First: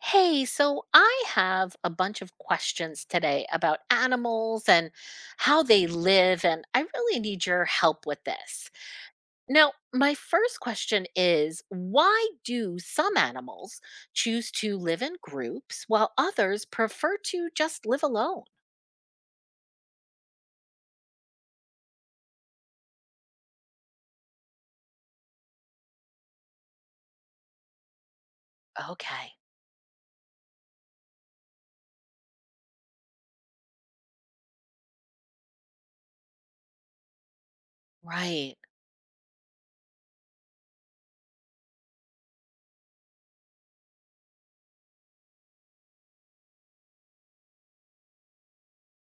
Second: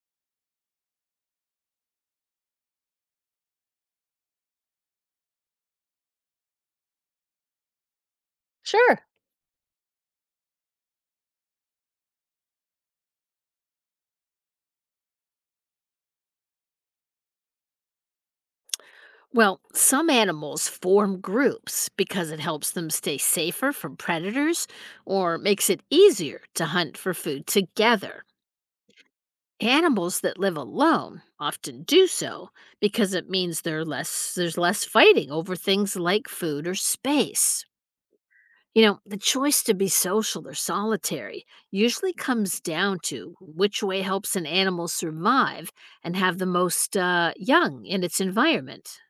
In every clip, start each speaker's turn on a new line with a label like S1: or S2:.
S1: Hey, so I have a bunch of questions today about animals and how they live, and I really need your help with this.
S2: Sure.
S1: Now, my first question is why do some animals choose to live in groups while others prefer to just live alone?
S2: Well, some animals form groups because it helps them stay safer from predators or makes it easier to hunt for food together.
S1: Okay,
S2: Animals that live alone often do so because it means there are less, there's less fighting over things like food or space.
S1: right.
S2: You know, the choice to be social or solitary usually comes down to which way helps an animal survive and have the most young in its environment.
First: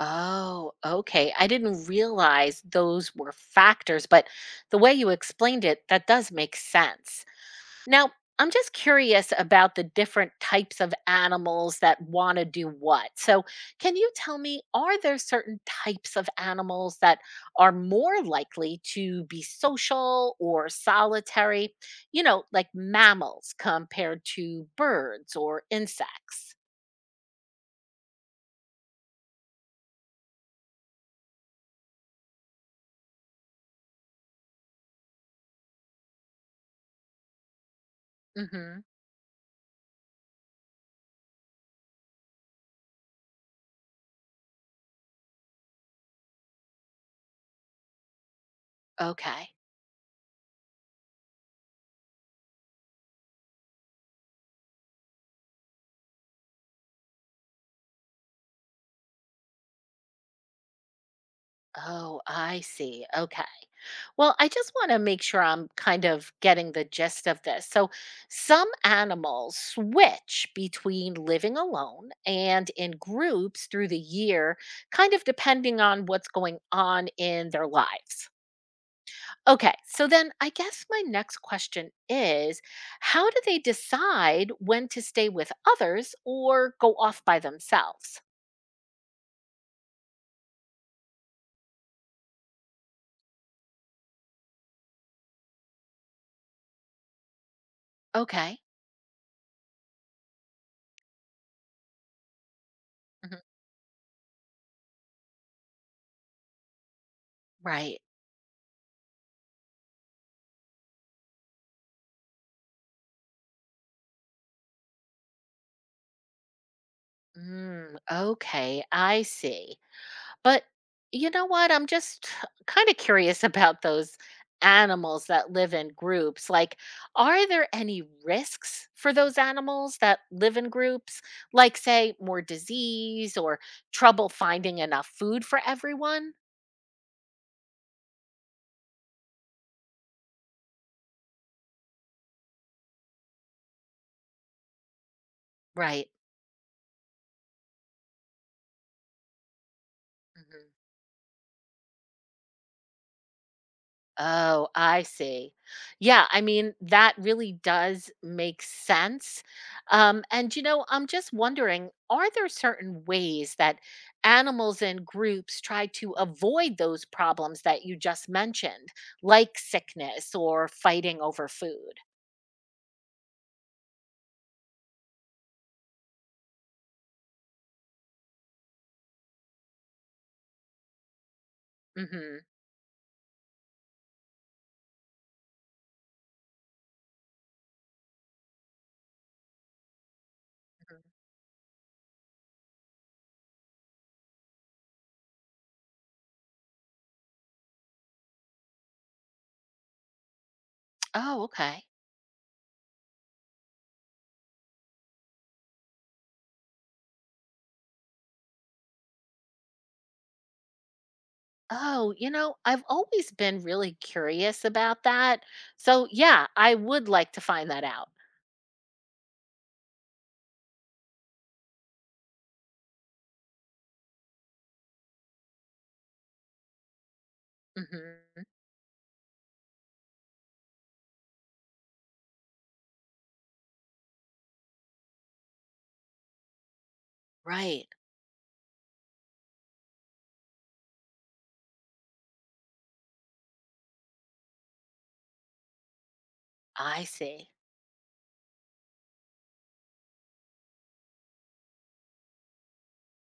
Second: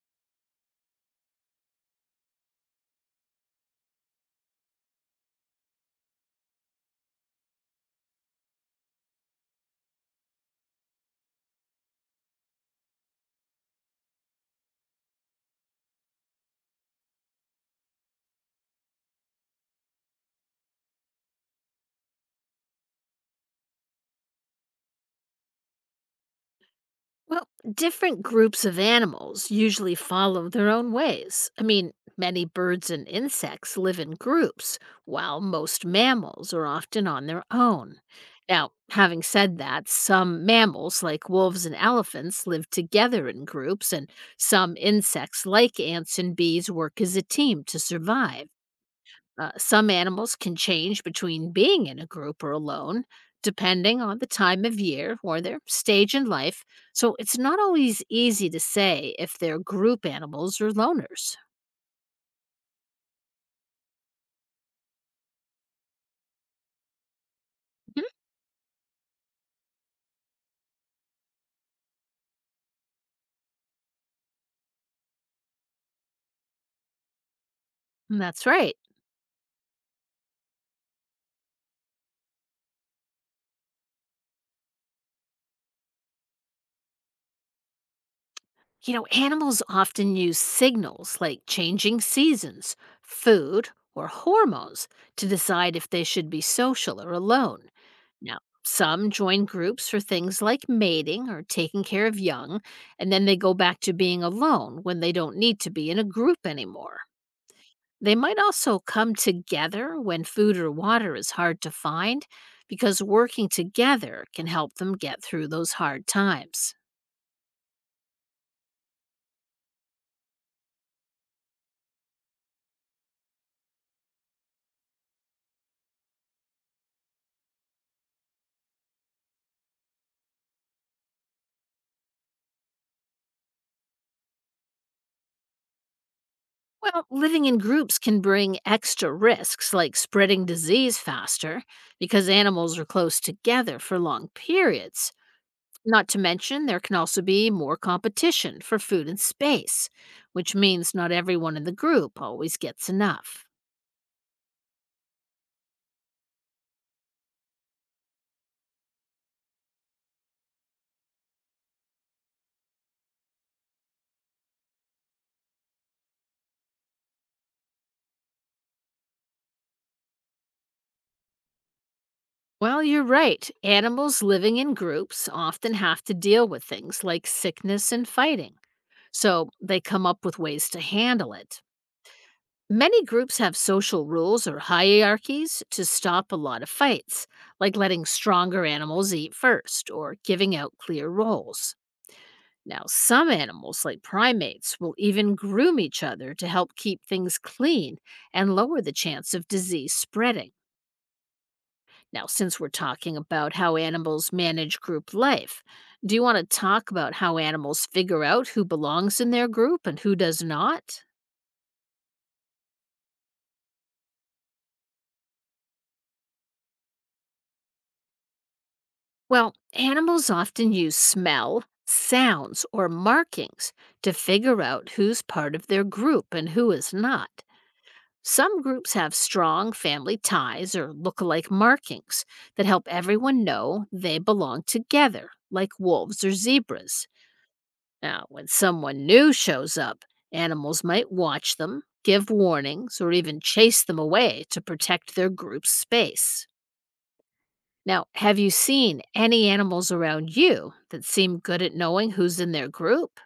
S1: Oh, okay. I didn't realize those were factors, but the way you explained it, that does make sense. Now, I'm just curious about the different types of animals that want to do what. So, can you tell me, are there certain types of animals that are more likely to be social or solitary? You know, like mammals compared to birds or insects?
S2: Well, different groups of animals usually follow their own ways. I mean, many birds and insects live in groups, while most mammals are often on their own. Now,
S1: Hmm.
S2: having said that, some mammals, like wolves and elephants, live together in groups, and some insects, like ants and bees, work as a team to survive.
S1: Okay.
S2: Some animals can change between being in a group or alone, depending on the time of year or their stage in life, so it's not always easy to say if they're group animals or loners.
S1: Oh, I see. Okay. Well, I just want to make sure I'm kind of getting the gist of this. So, some animals switch between living alone and in groups through the year, kind of depending on what's going on in their
S2: Mhm,
S1: lives.
S2: that's right.
S1: Okay. So, then I guess my next question is how do they decide when to stay with others or go off by themselves?
S2: You know, animals often use signals like changing seasons, food, or hormones to decide if they should be social or alone. Now,
S1: Okay.
S2: some join groups for things like mating or taking care of young, and then they
S1: Mhm.
S2: go back to being alone when they don't need to be in a group anymore.
S1: Right.
S2: They might also come together when food or water is hard to find because working together can help them get through those hard times.
S1: Mm, okay, I see. But you know what? I'm just kind of curious about those animals that live in groups. Like, are there any risks for those animals that live in groups? Like, say, more disease or trouble finding enough food for everyone?
S2: Well, living in groups can bring extra risks like spreading disease faster because animals are close together for long periods. Not
S1: Right.
S2: to mention, there can also be more competition for food and space, which
S1: Mm-hmm.
S2: means not everyone in the group always gets enough.
S1: Oh, I see. Yeah, I mean, that really does make sense. And, I'm just wondering are there certain ways that animals and groups try to avoid those problems that you just mentioned, like sickness or fighting over food?
S2: Well, you're right. Animals living in groups often have to deal with things like sickness and fighting, so they come up with ways to handle it.
S1: Hmm.
S2: Many groups have social rules or hierarchies to stop a lot of fights, like letting stronger animals eat first or giving out clear roles. Now, some animals, like primates, will even groom each other to help keep things clean and lower the chance of disease spreading.
S1: Oh, okay.
S2: Now, since we're talking about how animals manage group life, do you want to talk about how animals figure out who belongs in their group and who does not?
S1: Oh, I've always been really curious about that. So, yeah, I would like to find that out.
S2: Well, animals often use smell, sounds, or markings to figure out who's part of their group and who is not.
S1: Hmm.
S2: Some groups have strong family ties or look-alike markings that help everyone know they belong together, like wolves or zebras.
S1: Right.
S2: Now, when someone new shows up, animals might watch them, give warnings, or even chase them away to protect their group's space.
S1: I see.
S2: Now, have you seen any animals around you that seem good at knowing who's in their group?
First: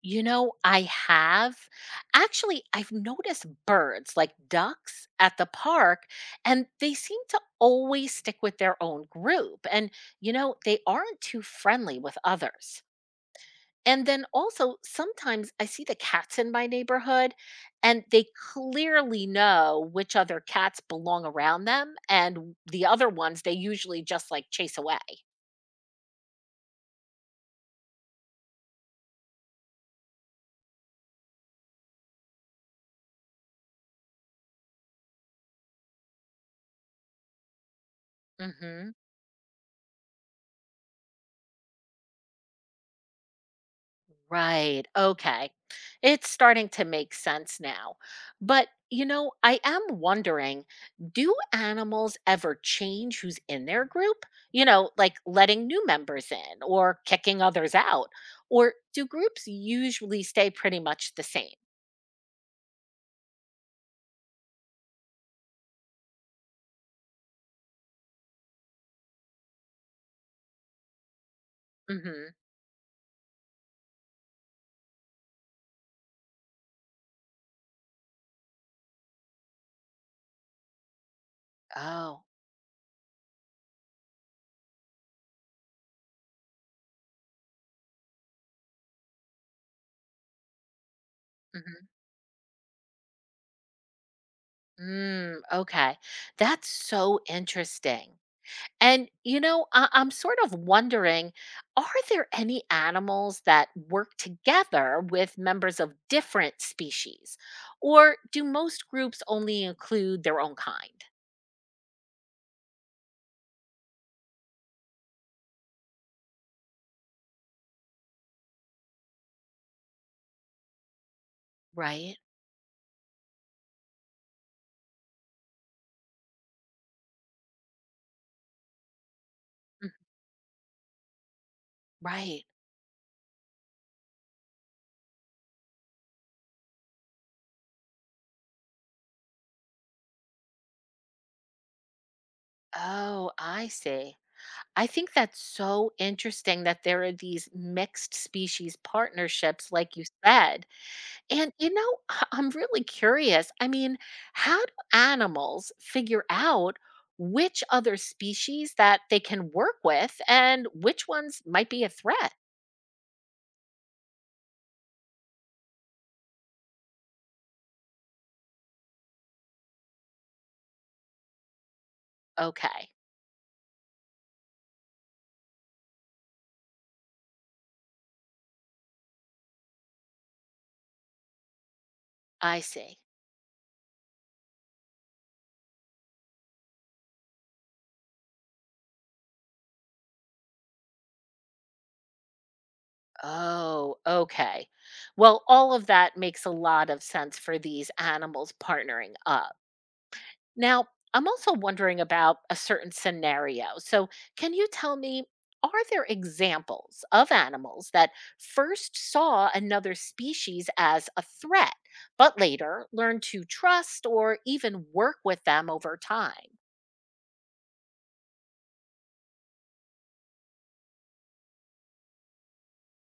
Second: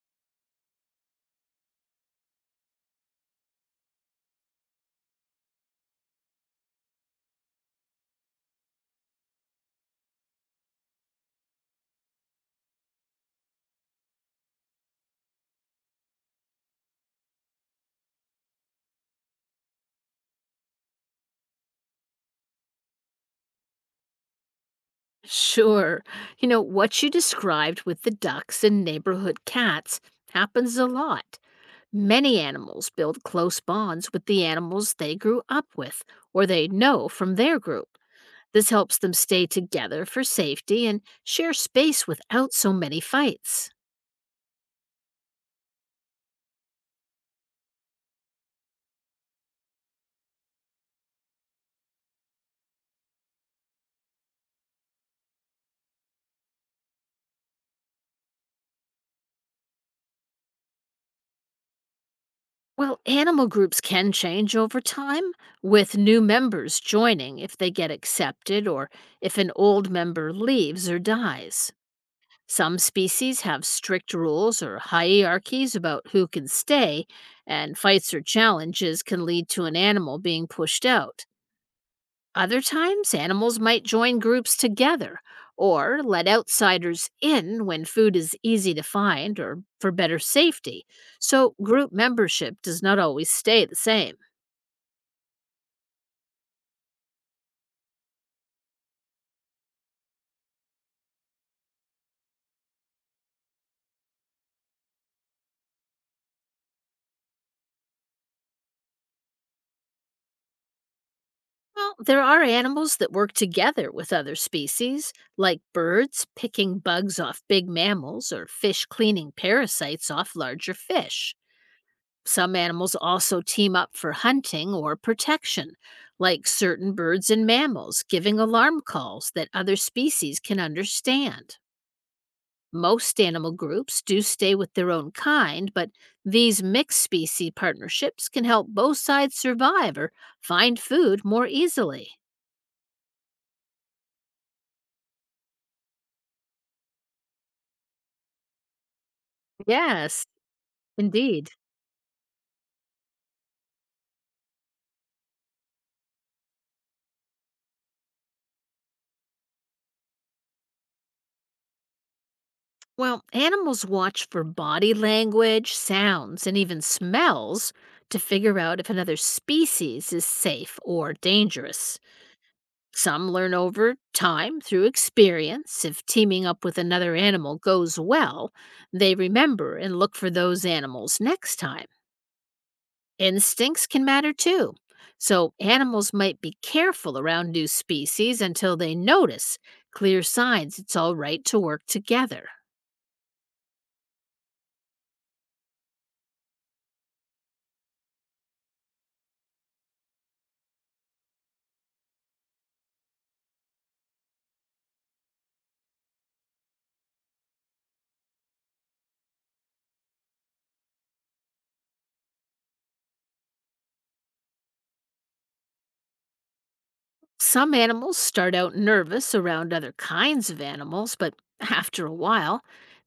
S1: You know, I have. Actually, I've noticed birds like ducks at the park, and they seem to always stick with their own group. And they aren't too friendly with others. And then also, sometimes I see the cats in my neighborhood, and they clearly know which other cats belong around them, and the other ones they usually just like chase away.
S2: Sure. You know, what you described with the ducks and neighborhood cats happens a lot. Many animals build close bonds with the animals they grew up with or they know from their group. This
S1: Hmm.
S2: helps them stay together for safety and share space without so many fights.
S1: Right. Okay. It's starting to make sense now. But, I am wondering do animals ever change who's in their group? You know, like letting new members in or kicking others out? Or do groups usually stay pretty much the same?
S2: Well, animal groups can change over time, with new members joining if they get accepted or if an old member leaves or dies.
S1: Hmm.
S2: Some species have strict rules or hierarchies about who can stay, and fights or challenges can lead to an animal being pushed out.
S1: Oh.
S2: Other times, animals might join groups together or let outsiders in when food is easy to find or for better safety. So,
S1: Hmm.
S2: group membership does not always stay the same.
S1: Mm, okay. That's so interesting. And I'm sort of wondering are there any animals that work together with members of different species? Or do most groups only include their own kind?
S2: Well, there are animals that work together with other species, like birds picking bugs off big mammals or fish cleaning parasites off larger fish.
S1: Right.
S2: Some animals also team up for hunting or protection, like certain birds and mammals, giving alarm calls that other
S1: Mm,
S2: species can understand.
S1: right.
S2: Most animal groups do stay with their own kind, but these mixed species partnerships can help both sides survive or find food more easily.
S1: Oh, I see. I think that's so interesting that there are these mixed species partnerships, like you
S2: Yes,
S1: said.
S2: indeed.
S1: And I'm really curious. I mean, how do animals figure out which other species that they can work with and which ones might be a threat?
S2: Well, animals watch for body language, sounds, and even smells to figure out if another species is safe or dangerous.
S1: Okay,
S2: Some learn over time through experience. If teaming up with another animal goes well, they remember and look for those animals next time.
S1: I see.
S2: Instincts can matter too. So, animals might be careful around new species until they notice clear signs it's all right to work together.
S1: Oh, okay. Well, all of that makes a lot of sense for these animals partnering up. Now, I'm also wondering about a certain scenario. So, can you tell me, are there examples of animals that first saw another species as a threat, but later learned to trust or even work with them over time?
S2: Some animals start out nervous around other kinds of animals, but after a while,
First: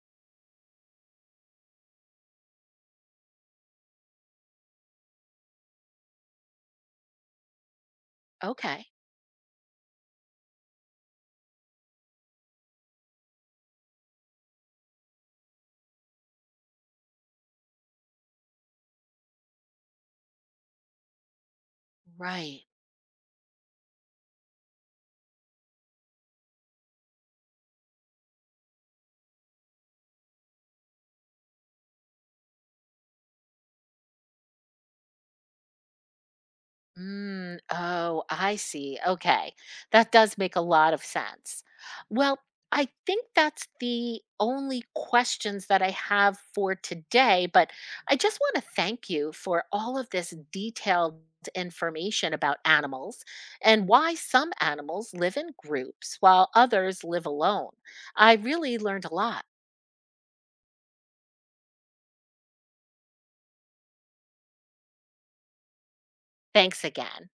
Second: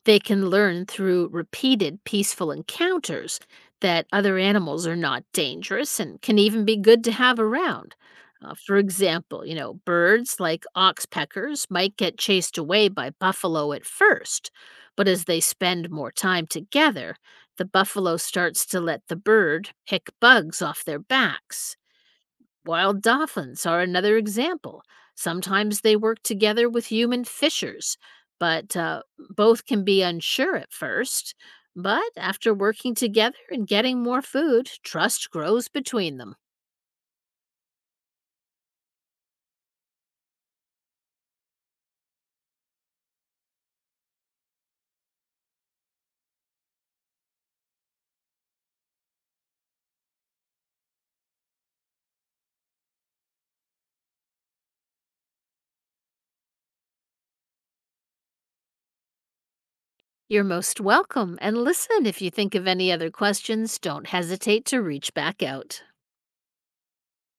S2: they can learn through repeated peaceful encounters that other animals are not dangerous and can even be good to have around. For
S1: Okay,
S2: example, you know, birds like oxpeckers might get chased away by buffalo at first, but as they spend more time together, the buffalo starts to let the bird pick bugs off their backs.
S1: right.
S2: Wild dolphins are another example. Sometimes they work together with human fishers, but both can be unsure at first. But after working together and getting more food, trust grows between them.
S1: Mm, oh, I see. Okay. That does make a lot of sense. Well, I think that's the only questions that I have for today, but I just want to thank you for all of this detailed information about animals and why some animals live in groups while others live alone. I really learned a lot.
S2: You're most welcome, and listen, if you think of any other questions, don't hesitate to reach back out.
S1: Thanks again.